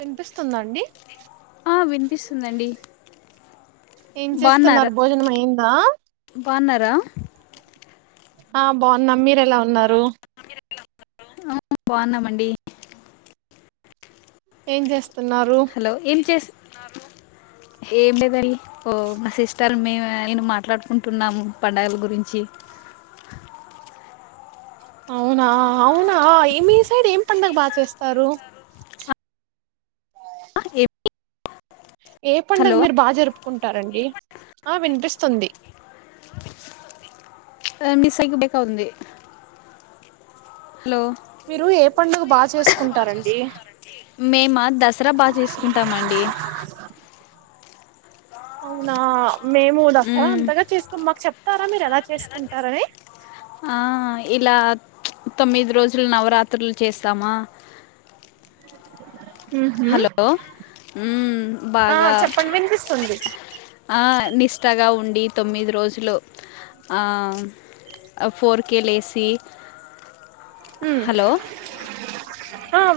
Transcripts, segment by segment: వినిపిస్తుంద అండి ఆ వినిపిస్తుందండి ఏం బాగున్నారా చేస్తున్నారు భోజనం అయ్యిందా బాగున్నారా ఆ బాగున్నాం మీరు ఎలా ఉన్నారు ఆ బాగున్నామండి ఏం జేష్ హలో ఏం చేసి ఏం లేదయి ఓ మా సిస్టల్ మ నేను మాట్లాడుకుంటున్నాం పండగల గురించి అవునా అవునా మీ సైడ్ ఏం పండగ బాగా చేస్తారు ఆ, ఏమి ఏ పండగ హలో మీరు బాగా జరుపుకుంటారండి ఆ వినిపిస్తు స్తుంది ఆ మస్గి బ అంది హలో మీరు ఏ పండుగ బాగా చేసుకుంటారండి మేము దసరా బాగా తీసుకుంటామ అండి అవునా మేము దసరా మ్మ్. అంతగా చేసుకు మాకు చెప్తారా మీరు ఎలా చేసుకుంటారని ఆ, ఇలా తొమ్మిది రోజులు నవరాత్రులు చేస్తామా ఉహు హలో ఆ బాగా చెప్పండి వినిపిస్తుంది ఆ నిష్టగా ఉం అ ఫ వ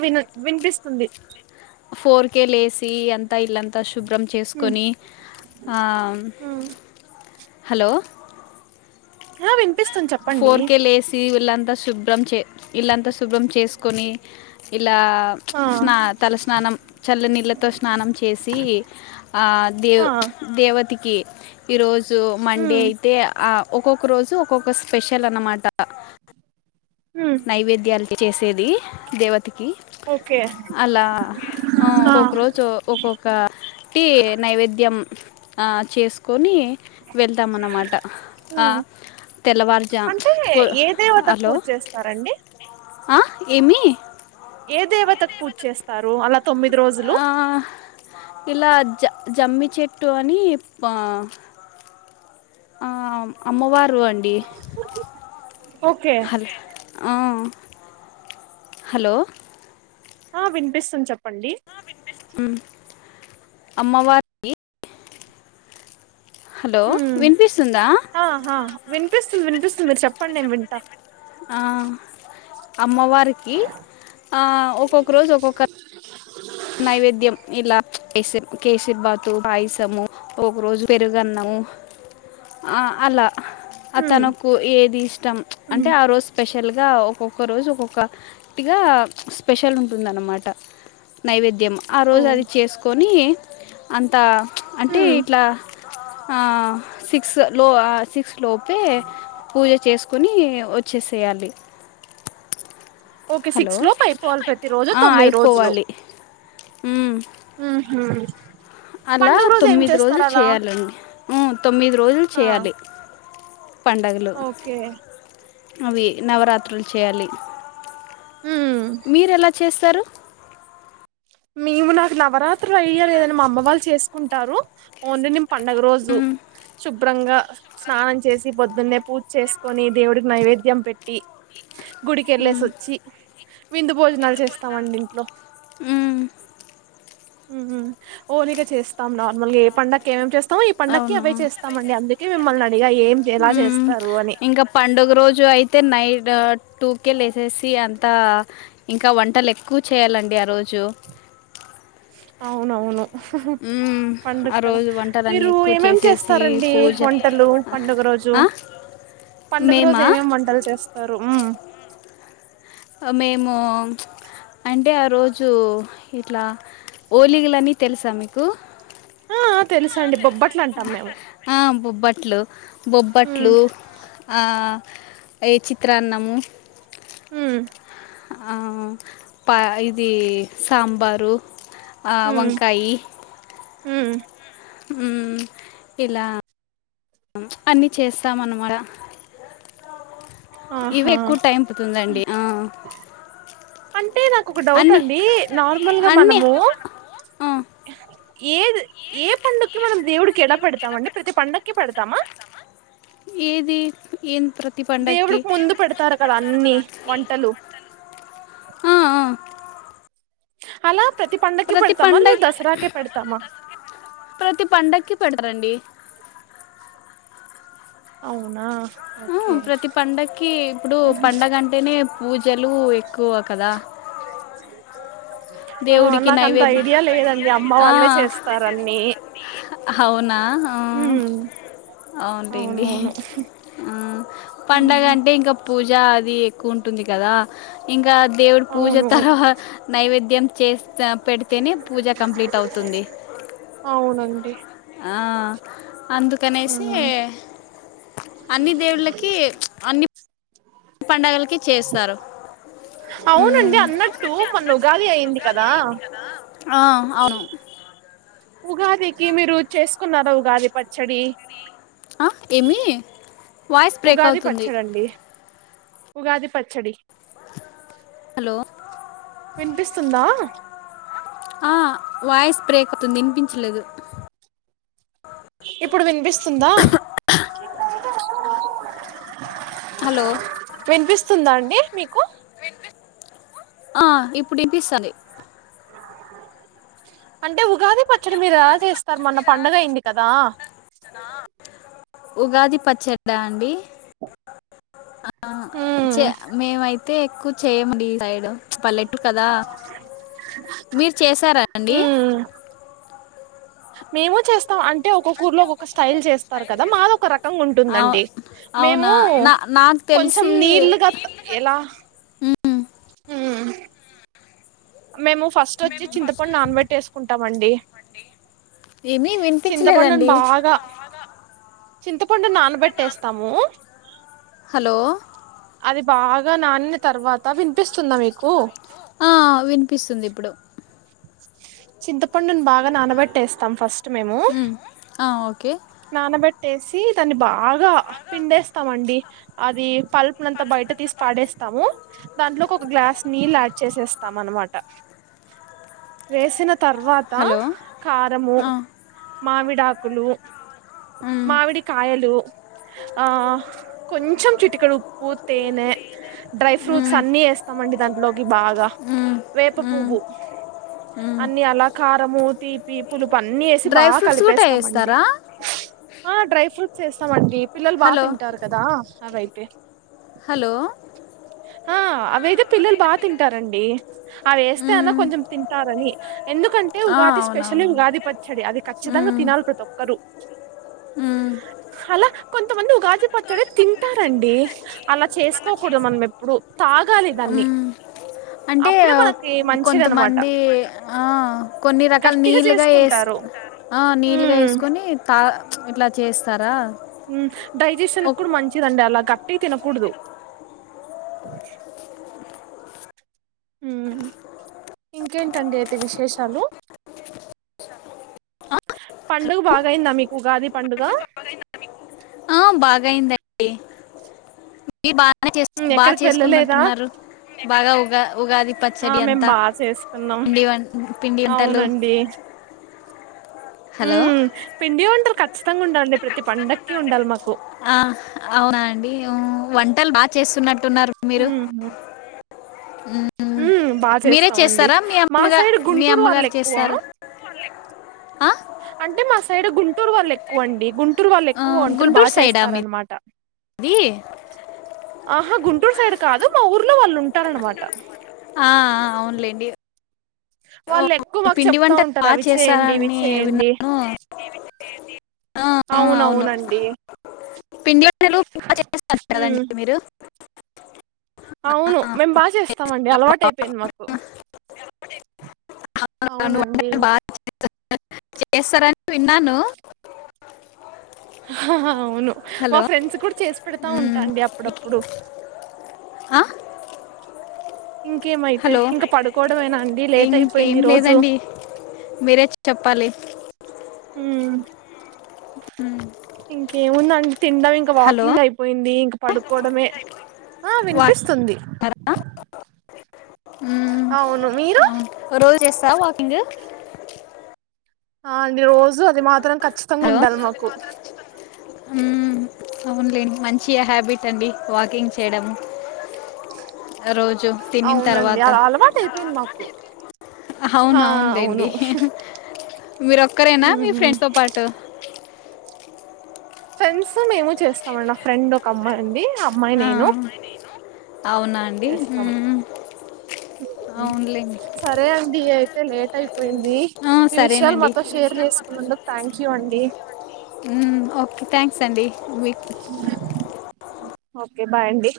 వినోద్ వినిపిస్తుంది ఫోర్ కే లేస్ అ ఇ చే ఉమ్ ఉమ్ హలో ఆ వినిపిచస్త ఫోర్ కేె లేసి ఇలాంతా శుభ్రం చే ఇలాంతా స్ శుభ్రం చేసుకొని ఇలా ఆ తల స్నానం చల్ల నీళ్ళ తో స్నానం చేసి ఆ దేవ్ ఆ దేవతి కి రోజ్ జు మండే ఉమ్ అయితే ఆ ఒక్కొక్క రోజు ఒక్కొక్క స్పెషల్ అన్నమాట హ్మ్ నైవేద్యాల చేసేది దేవత ఓకే అలా ఒొక్క రోజు ఒక్కొక్కటి నైవేద్యం ఆ చేసుకొని వెళ్తాంన్నమాట హ్మ్ తెల్లవారుజామ్ హలో సరండి ఆ ఏమి ఏ దేవతకు పూజ చేస్తారు అలా తొమ్మిది రోజులు ఆ ఇలా అజ్జ జమ్మి చెట్టు అని అమ్మ వార్ ండి ఓకే హ హలో ఆ వినిపిస్తుంది చెప్పండి ఆ వినిపిస్తుంది అమ్మవారినీ హలో హ్మ్ వినిపిస్తుందా ఆ వినిపిస్తుంది మీరు చెప్పండి నేను వింటా అ అమ్మవారికి ఒక్కొక్క రోజు ఒక్కొక్క [unintelligible] నైవేద్యం ఇలా కేసిర్ కేసిర్ బాతు పాయసము ఒక రోజు పెరుగన్నము ఆ అలా అ హ్మ్ తనకు ఏది ఇష్టం అంటే హ్మ్ ఆరోజు స్పెషల్ స్పెషల్గా ఒక్కొక్క రోజు ఒక్కొక్కటిగా స్పెషల్ ఉంటుందన్నమాట నైవేద్య మ్మా ఆ ఓ రోజు అది చేసుకొని అంత అంటే హ్మ్ ఇట్లా ఆ సిక్స్ లో సిక్స్ లోపే పూజ చేసుకు కుని వచ్చేసేయాలి ఓకే హలో సిక్స్ లోపు అయిపోవాలి ప్రతి రోజు తొమ్మిది రోజులు ఉం ఉం హు అలా పండుగ రోజు ఏం తొమ్మిది చేస్తారు రోజులు అలా చేయాలండి ఉం తొమ్మిది రోజులు ఆ చేయాలి. పండగలు ఓకే అవి నవరాత్రులు చేయాలి. హ్మ్ మీరెలా చేస్ స్తరు మేము నాకు నవరాత్రు అయ లేదని మా అమ్మ వాళ్ళు చేసుకుంటారు. ఓన్లీ నేన్ పండగ రోజు మ్మ్, శుభ్రంగా స్నానం చేసి పొద్దున్నే పూజ్ చేస్కొని దేవుడికి నైవేద్యం పెట్టి గుడికెళ్లేసి మ్మ్, వచ్చి విందు భోజనాలు చేస్తామండి ఇంట్లో మ్మ్. మ్ ఓలిగా చేస్తాం నార్మల్గా ఏ పండక్కి ఏమేం చేస్ అవునా మిమ్మల్ని అడిగా ఏం ఎలా మ్ చేస్తారు అని ఇంకా పండుగ రోజు అయితే నైట్ టూకే లేసెసి అంతా ఇంకా వంటలెక్కు చేయాలండి ఆ రోజు అవునవును. మ్మ్. పండగ ఆ కదా రోజు వంటలన్నీ మీరు ఎక్కువ ఏమేం చేసేసి చేస్తారండి పూజ వంటలు పండుగ రోజు ఆ? పండుగ రోజు మేమా ఏమేం వంటలు చేస్తారు. ఆ మేము అంటే ఆ రోజు ఇట్లా ఓలీలన్ని తెలుసా మీకు ఆ తెలుసండి బొబ్బట్లు అంటాం మేము బట్లు ఉమ్ బొబ్బట్లు ఆ ఏ చిత్రాన్నం. హ్ ఆ పా ఇది సాంబారు. ఆ వంకాయి హ్ మ్ ఇలా అన్నీ చేస్తాం అన్నమాట ఆహా పడుతుందండి ఆ, అంటే నాకు ఒక అన్నీ డౌటండి నార్మల్గా అన్నీ మనము ఆ, ఏ ఏ పండుగక్కి మనం దేవుడికి ఎలా పెడ్తామండి ప్రతి పండక్కి పెడతామా ఏది ఎం దేవుడికి ముందు పెడతారు కదా అన్ని వంటలు ఆ, ఆ, అలా ప్రతి పండక్కి ప్రతి పెడతామా పండ లేదా దసరాకే పెడతామా ప్రతి పండక్కి పెడరండి. అవునా మ్ ఓకే ప్రతి పండక్కి ఇప్పుడు పండగ అంటేనే పూజలు ఎక్కువ కదా అ ఆ దేవుడికి నాకంత నైవేద్య ఐడియా లేదండి అమ్మ ఆ వాళ్ళే చేస్తారన్నీ అవునా ఆ హ్మ్ అవునులేండి ఆ పండగ ఉమ్ అంటే ఇంకా పూజ అది ఎక్కువ ఉంటుంది కదా ఇంకా దేవుడు పూజ అవును తర్వా నైవేద్యం చేస్తా పెడితేనే పూజ కంప్లీట్ అవుతుంది మండి ఆ అందుకనేసి ఉమ్ అన్ని దేవ్వులకి ప్చ్ అన్ని పండగలకి చేస్తారు ఉమ్. అవునండి అన్నట్టు మొన్న ఉగాది అయింది కదా ఆ అవ్ను ఉగాదికి మీరు చేసుకున్నారా ఉగాది పచ్చడి ఆ ఏమి వాయిస్ బ్రేక్ ఉగాది అవుతుంది పచ్చడండి ఉగాది పచ్చడి హలో వినిపిస్తుందా ఆ వాయిస్ బ్రేక్ [inaudible] విన్పించలేదు ఇప్ ఇప్పుడు వినిపిస్తుందా [inaudible] హలో వస్తుందా అండి మీకు ఆ ఇప్పుడు ఇనిపిస్తాంది అంటే ఉగాది పచ్చడి మీరు ఎలా చేస్తారు మొన్న పండగ అయ్యింది కదా ఉగాది పచ్చాడ అండి ఆ ఉమ్ చే మేమై అయితే ఎక్కువ చేయ్యమండి ఈ సైడ్ పల్లెటూర్ కదా మీరు చేసారా అండి ఉమ్ మేము చేస్తాం అంటే ఒక్కొక్కఊర్లో ఒక్క స్ స్టైల్ చేస్తారు కదా మాది ఒక రకంగా అవు- ఉంటుందండి మేము అవునా నా నాకు కొంచెం తెలిసి నీళ్లుగా త ఎలా మ్మ్. హ్మ్ మేము ఫస్ట్ వచ్చి చింతపండు నానాపెట్టేసుకుంటాం అండి ఏమీ చింతపండును వినిపించలేదండి బాగా చింతపండు నానబెట్టేస్తాము హలో అది బాగా నానినా తర్వాత వినిపిస్తుందా మీకు ఆ వినిపిస్తుంది ఇప్పుడు చింతపండున్ బాగ్ గా నానాబెట్టేస్తాం ఫస్ట్ మేము మ్మ్. ఆ, ఓకే నానబెట్టేసి దాన్ని బా గా పిండేస్తాం అండి అది పల్ప్ నంతా బయట తీసి పాడేస్తాము దాంట్లోకి ఒక గ్లాస్ నీళ్ళు యాడ్ చేసేస్తాం అనమాట వేసిన తర్వాత హలో కారము మావిడాకులు మావిడికాయలు ఆ కొంచం చిటికెడు ఉప్పు తేనె డ్రై ఫ్రూట్స్ అన్ని ఏస్తామండి దాంట్లోకి బాగా వేప పువ్వు అన్ని అలాకాత్ ఆ మూతి పీపులు అన్ని ఏసి బా డ్రై ఫ్రూట్స్ కూడా కలిపేస్తామండి వేస్తారా ఆ డ్రై ఫ్రూట్ చేస్తామండి పిల్లలు బా హలో తింటారు కదా అవై తే హలో ఆ అవైతే పిల్లలు బా తింటారండి అవేస్తే అన్నా మ్మ్. కొంచెం తింటారని ఎందుకంటే ఆ, ఉగాది స్పెషలే అవునవును ఉగాది పచ్చడి అది ఖచ్చితంగా మ్మ్. తినాలి ప్రతి ఒక్కరూ మ్మ్. అలా కొంతమంది ఉగాది పచ్చడి తింటారండి అలా చేసుకోకూడదు మనమెప్ ప్పుడు అం అంటే అప్పుడే మనకి మంచిది అనమాట కొంతమంది ఆ కొన్ని రకాల గట్టిగా నీళ్లుగా ఏస్ చేసుకుంటారు నీళ్ళుగా ఉమ్ ఏసుకొని తా ఇట్లా చేస్తారా డైజెషన్ ఒక్- కూడా మంచిదండి అలాకా టి తినకూడదు ఊహూ ఇంకేంటండి అయితే విశేషాలు పండుగ బాగయ్యిందా మీకు ఉగాది పండుగ బాగైందండి ఇ బానే చేస్ మ్మ్ బా ఎక్కడికి వెళ్ళలేదా చేసుకున్నట్టున్నారు బాగా ఉగా ఉగాది ఆ పచ్చడి మేం అంతా బాగా చేసుకున్నాం పిండి వన్ పిండి వంటలు హలో ఉమ్ పిండి వంటలు ఖచ్చ్ తంగుండాలి ప్రతి పండక్కి ఉండాలి మాక్ ఆ అవునా అండి హ్ వంటలు బాగా చేస్తున్నట్ ట్టున్నారు మీరు ఉమ్, ఉ బాగా మీరే చేస్తామండి. చేస్తారా మీ మా అమ్మగా సైడ్ మీ గుంటూరు వాళ్ళు అమ్మగారు ఎక్కువ చేస్తారా ఆ? అంటే మా సైడ్ గుంటూరు వాళ్ళు ఎక్కువ అండి గుం టురు వాళ్ళు ఎక్కువ వంటలు బాగా చేస్తార న్నమాట ది ఆహా గుంటూరు సైడ్ కాదు. మా ఊర్లో వాళ్ళు ఉం ఆ అవునులే లేండి వాళ్ళు ఎక్కువ మాకు చెప్తా ఉంటారు. బాగా అవి చేయండి ఇవి చేస్తారని చేయండి. హా ఆ అవును అవునవునండి పిండి వంటలు బాగా చేస్తారు కదండి. ఉమ్ మీరు ఆ, అవును మేము బాగా చేస్తామండి. అలవాటు అయిపోయింది. మాకు ే అవునండి. చేస్తారని విన్నాను ఆహా హా అవును. మా హలో ఫ్రెండ్స్ కూడా చేసి పెడతా ఉంటా అండి. అప్పుడప్పుడు హా ఇంకేమైతే హలో ఇంకా పడుకోవడమేనా అండి లేట్ అయిపోయింది ఇంకేం ఈ రోజు లేదండి. మీరే చెప్పాలి హ్ ఇంకేం ఉంది అండి తినడం ఇంకా హలో వాకింగ్ అయిపోయింది. ఇంక పడుకోవడమే ఆ వినిపిస్తుంది. హ్ అవును మీరు అవును ఓ రోజు చేస్తవా వాకింగ్ ఆల్ రోజు అది మాత్రం ఖచ్చితంగా హలో ఉండాలి. మాకు మ్మ్, అవునులేండి. మంచి హ్యాబిట్ అండి వాకింగ్ చేయడం. రోజు తిన్నీన్ అవునండి తర్వాత అలా అలవాటు అయిపోయింది మాకు ఆ అవునఅవునులేండి అవును మీరూ ఒక్కరేనా మీ ఉమ్ ఫ్రెండ్స్ తో పాటు ఫ్రెండ్స్ మేము చేస్తామండి. మా ఫ్రెండ్ ఒక అమ్మాయి ఉంది. అమ్మాయి ఆ నేను అవును చేస్తాం అవునులేండి సరే అండి అయి తే లేట్ అయి పోయింది ఆ, మీ విషయాలు సరేనండి మాతో షేర్ అండి ఓకే థ్యాంక్స్ అండి మీట్ ఓకే బాయండి